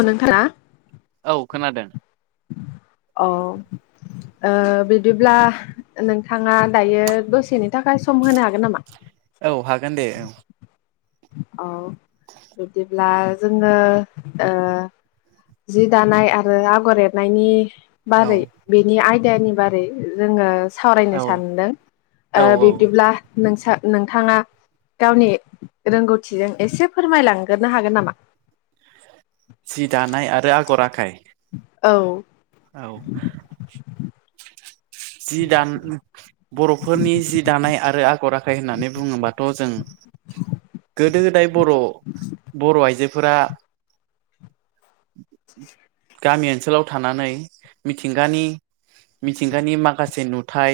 अ नोंथां आ औ खोनादों अ बिदिब्ला नोंथाङा दायो दसेनि थाखाय सम होनो हागोन नामा? औ हागोन दे औ औ बिदिब्ला जोंङो ओ जि दानाय आरो आगर एरनायनि औ बारै बेनि आयदानि बारै जोंङो सावरायनो औ सानदों औ बिब्दिब्ला नोंसा नोंथाङा गावनि रोंगौथिजों एसे फोरमायलांगोरोनो हागोन नामा? सि दानाय आरो आगर आखाइ औ औ जि दान बरफोरनि जि दानाय आरो आगर आ खाइ होननानै बुङोबाथजों गोदो गोदाय बर बर आइजो फोरा गामि ओनसोलाव थानानै मिथिंगानि मिथिंगानि माखासे नुथाय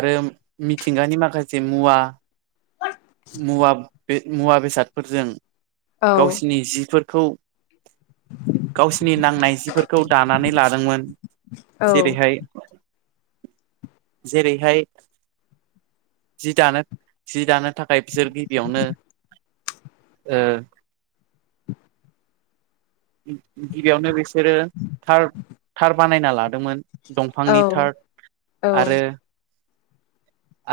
आरो मिथिंगानि माखासे मुवा मुवा बे मुवा बेसादफोरजों औ गावसिनि जिफोरखौ [unintelligible] गावसिनि नांनाय जिफोरखौ दानानै लादोंमोन औ जेरैहाय जेरैहाय जि दानो जि दानो थाखाय खाय बिसोर गिबियावनो ओ गिबियावनो बिसोरो थार थार बानायना ला दोंमोन औ दंफांनि थार औ आरो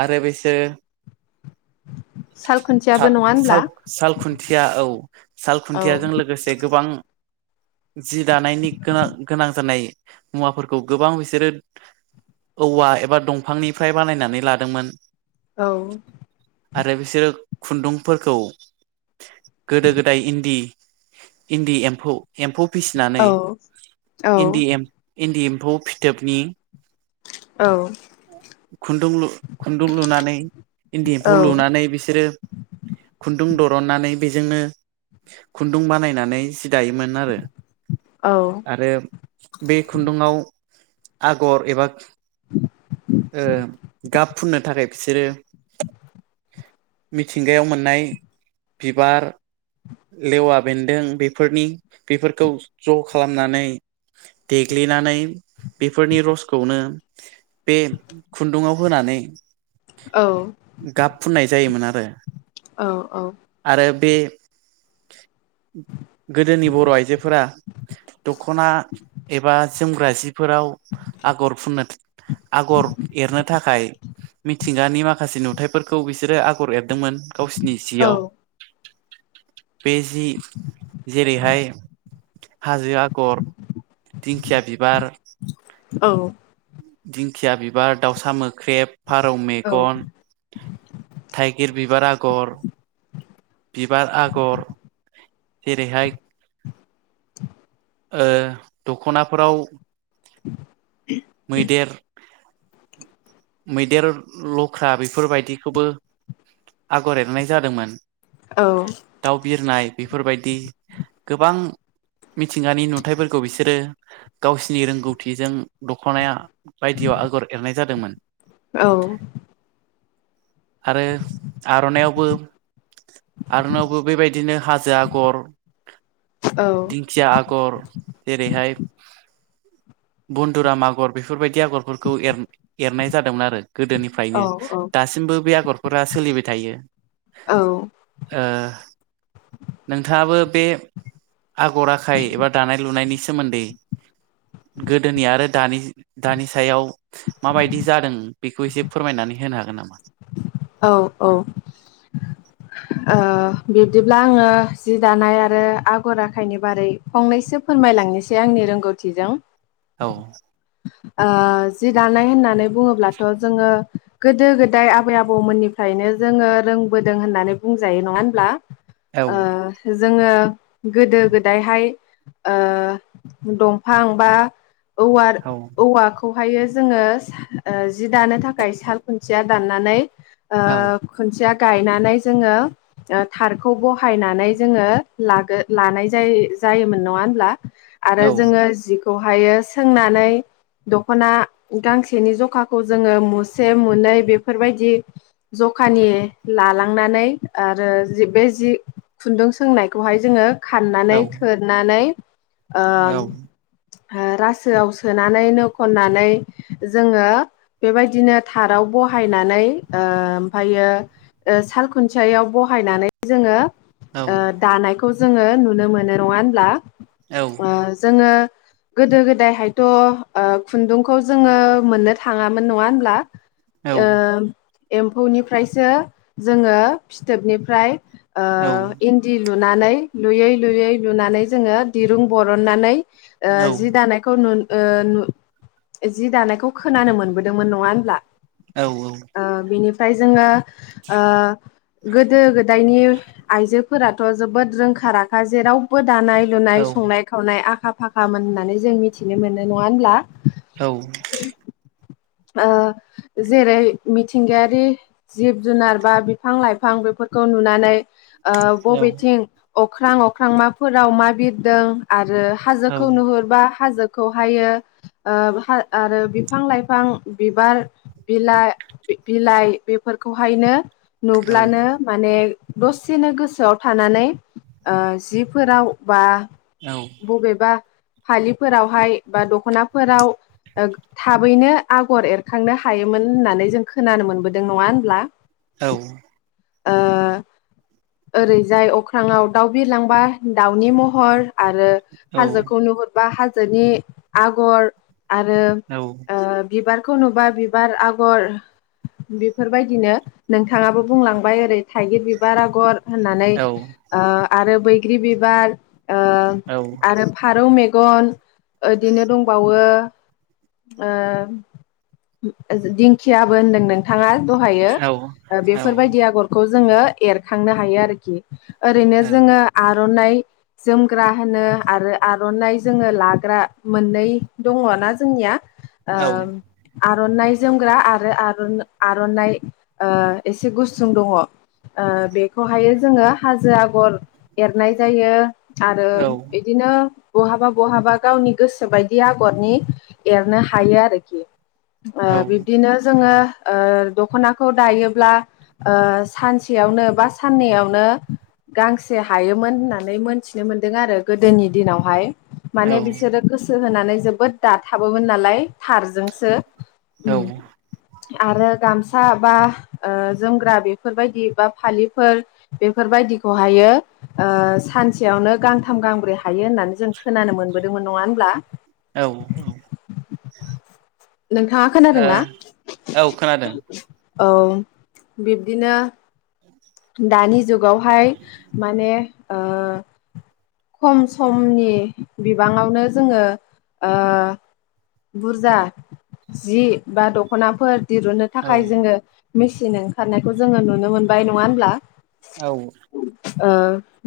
आरो बैसोरो साल खुन्थियाबो तार नङा होनब्ला? साल सालखुन्थिया औ साल औ खुन्थियाजों लोगोसे गोबां [unintelligible] जि दानायनि गोनां गोनां जानाय मुवाफोरखौ गोबां बिसोरो औवा एबा दंफांनिफ्राय बानायनानै लादोंमोन औ आरो बिसोरो खुन्दुंफोरखौ गोदो गोदाय इन्दि इन्दि एम्फौ एम्फौ फिसिनानै औ औ इन्दि एम इन्दि एम्फौ फिथोबनि औ खुन्दुं लु खुन्दुं लुनानै इन्दि बिब्दिब्ला लुनानै बिसोरो खुन्दुं दद नानै बेजोंनो खुन्दुं बानायनानै दायोमोन आरो आरो बे खुन्दुंआव आगर एबा ओ गाब फुननो थाखाय बिसोरो मिथिंगायाव मोननाय बिबार लेवा बेन्दों बेफोरनि बेफोरखौ ज' खालामनानै देग्लिनानै बेफोरनि रसखौनो बे खुन्दुङाव होनानै औ गाब फुननाय जायोमोन आरो औ औ आरो [unintelligible] गोदोनि बर' आइजोफोरा दख'ना एबा जोमग्रा जिफोराव आगर फुननो आगर एरनो थाखाय मिथिंगानि माखासे नु थाइफोरखौ बिसोरो आगर एरदोंमोन गावसिनि जियाव बे जि जेरैहाय हाजो आगर दिंखिया बिबार औ दिंखिया बिबार दाउसा मोख्रेब फारौ मेगन थाइगिर बिबार आगर बिबार आगर जेरैहाय [unintelligible] ओ दख'नाफोराव [unintelligible] मैदेर मैदेर लख्रा बेफोरबायदिखौबो आगर एरनाय जादोंमोन दाउ बिरनाय बेफोरबायदि गोबां मिथिंगानि नुथथायफोरखौ बिसोरो गावसिनि रोंगौथिजों दख'नाया बायदियाव आगर एरनाय जादोंमोन औ आरो आर'नाइावबो आरनायावबो बेबायदिनो हाजो आगर दिंखिया आगर जेरैहाय बन्दुराम आगर बेफोरबायदि आगरफोरखौ एर एरनाय जादोंमोन आरो गोदोनिफ्रायनो दासिमबो बे आगरफोरा सोलिबाय थायो औ ओ नोंथाङाबो बे आगर आखाइ एबा दानाय लुनायनि सोमोन्दै गोदोनि आरो दानि दानि सायाव माबायदि जादों बेखौ एसे फोरमायनानै होनो हागोन नामा [inaudible] औ औ ओ बिब्दिब्ला आङो जि दानाय आरो आगर आखाइनि बारै फंनैस एसे फोरमायलांनोसै आंनि रोंगौथिजों औ ओ जि दानाय होननानै बुङोब्लाथ' जोङो गोदो गोदाय आबै आबौ आबमोननिफ्रायनो जोङो रोंबोदों होननानै बुंजायो नङा होनब्ला ओ जोङो गोदो गोदायहाय ओ दंफां बा औव खोनादों औवाखौहायो जोङो ओ जि दानो थाखाय साल खुन्थिया दाननानै ओ खनसेया गायनानै जोङो ओ थारखौ बहायनानै जोङो लाग लानाय जायो जायोमोन नङा होनब्ला औ आरो जोङो जिखौहाय सोंनानै दख'ना गांसेनि जखाखौ जोङो मुसे मनै बेफोरबायदि जखानि लालांनानै आरो बे जि खुन्दुं सोंनायखौहाय जोङो औ खाननानै थोरनानै औ रासोआव सोनानैनो खननानै जोङो बेबायदिनो थाराव बहायनानै ओ ओमफ्रायो साल खुन्थियायाव बहायनानै जोङो ओ दानायखौ जोङो नुनो मोनो नङा होनब्ला ओ जोङो गोदो गोदायहायथ'ओ खुन्दुंखौ जोङो मोननो थाङामोन नङा होनोमब्ला औ ओ एम्फौनिफ्रायसो जोङो फिथोबनिफ्राय ओ इन्दि लुनानै लुयै लुयै लुनानै जोङो दिरुं बरननानै ओ जि दानायखौ नु ओ जि दानायखौ खोनानो मोनबोदोंमोन नङा होनोमब्ला औ औ ओ बिनिफ्राय जोङो ओ गोदो गोदायनि आइजोफोराथ' जोबोद रोंखा राखा जेरावबो दानाय लुनाय संनाय खावनाय आखा फाखामोन होननानै जों मिथिनो मोनो नङा होनब्ला औ ओ जेरै मिथिंगायारि जिब जुनार बा बिफां लाइफां बेफोर फोर खौ नुनानै ओ बबेथिं अख्रां अख्रां माफोराव मा बिरदों आरो हाजोखौ नुहुरबा हाजोखौहायो आरो बिफां लाइफां बिफां बिबार बिलाइ बिलाइ बेफोरखौहायनो नुब्लानो माने दसेनो गोसोआव थानानै ओ जिफोराव बा बबेबा फालिफोरावहाय बा दख'नाफोराव ओ थाबैनो आगर एरखांनो हायोमोन होन्नानै जों खोनानो मोनबोदों नङा होनब्ला औ ओ रैजाय अख्राङाव दाउ बिरलांबा दाउनि महर आरो हाजोखौ नुहुरबा हाजोनि आगर आरो ओ बिबारखौ नुबा बिबार आगर बेफोरबायदिनो नोंथाङाबो बुंलांबाय ओरै थाइगिर बिबार आगर होननानै ओ आरो बैग्रि बिबार ओ आरो फारौ मेगन ओदिनो दंबावो ओ दिंखियाबो होनदों नोंथाङा दहायो बेफोरबायदि आगरखौ जोङो एरखांनो हायो आरोखि ओरैनो जोङो आ र'नाइ जोमग्रा होनो आरो आर'नाइ जोङो लाग्रा मोननै दङ। ना जोंनिया ओ आर'नाइ जोमग्रा आरो आरन आर'नाइ ओ एसे गुसुं दङ ओ बेखौहायो जोङो हाजो आगर एरनाय जायो आरो बिदिनो बहाबा बहाबा गावनि गोसो बायदि आगरनि एरनो हायो आरोखि ओ बिब्दिनो जोङो ओ दख'नाखौ दायोब्ला ओ सानसेयावनो बा साननैयावनो गांसे हायोमोन होननानै मोनथिनो मोनदों आरो गोदोनि दिनावहाय माने बिसोरो गोसो होनानै जोबोद दाथाबोमोन नालाय थार ओ ओम आरो गाम सा बा ओ जोमग्रा बेफोरबायदि बा फालिफोर बेफोरबायदिखौहायो ओ सानसेयावनो गांथाम गांब्रै हायो होननानै जों खोनानो मोनबोदोंमोन नङा होनोमब्ला? नोंथाङा खोनादोंना? औ बिब्दिनो दानि जुगावहाय माने ओ खम समनि बिबाङावनो जोङो ओ बुरजा जि बा दख'नाफोर दिरुननो थाखाय जोङो मेसिन ओंखारनायखौ जोङो नुनो मोनबाय नङा होनब्ला? औ। ओ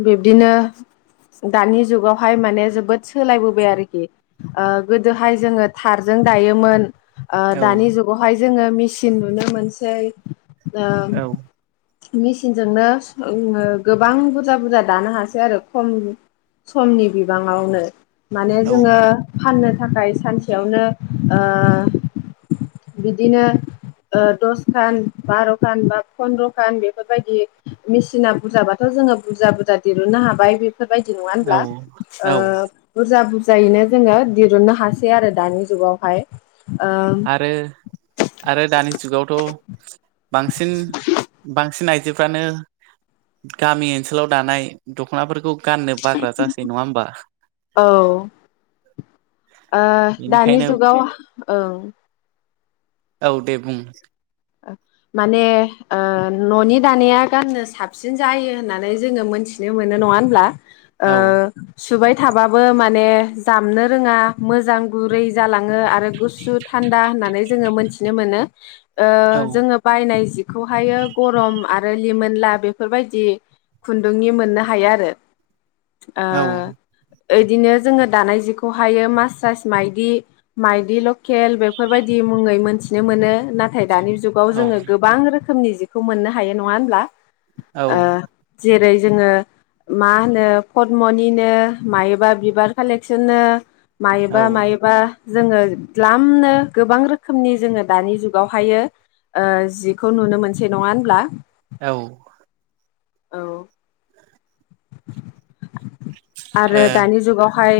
बिब्दिनो दानि जुगावहाय माने जोबोद सोलायबोबाय आरोखि ओ गोदोहाय जोङो थारजों दायोमोन ओ दानि जुगावहाय जोङो मेचिन नुनो मोनसै ओ मेसिनजोंनो गोबां बुरजा बुरजा दानो हासै आरो खम समनि बिबाङावनो माने जोङो फाननो थाखाय सानसे सेयावनो ओ बिदिनो ओ दसखान बार'खान बा फन्द्र'खान बेफोरबायदि मेसिना बुरजाबाथ' जोङो बुरजा बुरजा दिरहुननो हाबाय बे फोरबायदि नङा होनब्ला ओ औ बुरजा बुरजायैनो जोङो दिरुननो हासै आरो दानि जुगावहाय ओ आरो आरो दानि जुगावथ' बांसिन बांसिन आइजो फ्रानो गामि ओनसोलाव दानाय दख'नाफोरखौ गाननो बाग्रा जासै नङा होमबा? औ ओ दानि बेनिखायनो जुगाव ओं औ दे बुं ओ माने ओ न'नि दानाया गाननो साबसिन जायो होननानै जोङो मोनथिनो मोनो नं ङा होनब्ला ओ औ सुबाय थाबाबो माने जामनो रोङा मोजां गुरै जालाङो आरो गुसु थान्द दा होननानै जोङो मोनथिनो मोनो ओ औ जोङो बायनाय जि खौहायो गरम आरो लिमोनला बेफोरबायदि खुन्दुंनि मोननो हायो आरो ओ औ इदिनो जोङो दानाय जिखौहायो मास स्रास माइदि माइदि ल खेल बेफोरबायदि मुङै मोन्थिनो मोनो नाथाय दानि जुगाव औ जोङो गोबां रोखोमनि खौ मोननो हायो नङा ओमब्ला। औ। जेरै जोङो मा होनो पदमनिनो मायोबा बिबार कालेक्सननो औ मायोबा मायोबा जोङो द्लामनो गोबां रोखोमनि जोङो दानि जुग बावहायो ओ जिखौ नुनो मोनसै नङा होनब्ला? औ। औ। आरो औ दानि जुगावहाय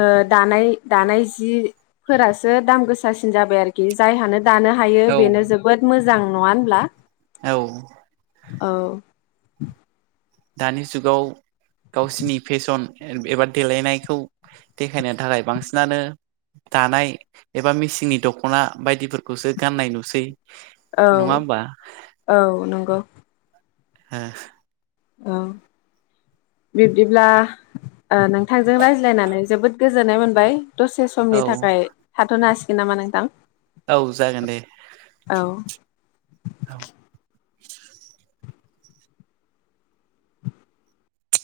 ओ दानाय दानाय जिफोरासो दाम गोसासिन जाबाय आरोखि जाय हानो दानो हायो बेनो जोबोद मोजां नङा होनब्ला? औ। औ। दानि जुगाव गावसिनि फेसन एबा देलायनायखौ देखायनो थाखाय बांसिनानो दानाय एबा मेसिंनि दख'ना बायदिफोरखौसो गाननाय नुसै। औ नङा होमबा औ नंगौ। हेह। ओ बिब्दिब्ला ओ नोंथांजों रायज्लायनानै जोबोद गोजोन गोजोननाय मोनबाय दसे ओ समनि थाखाय थाथ'नो हासिगोन नामा नोंथां? औ जागोन दे। औ औ।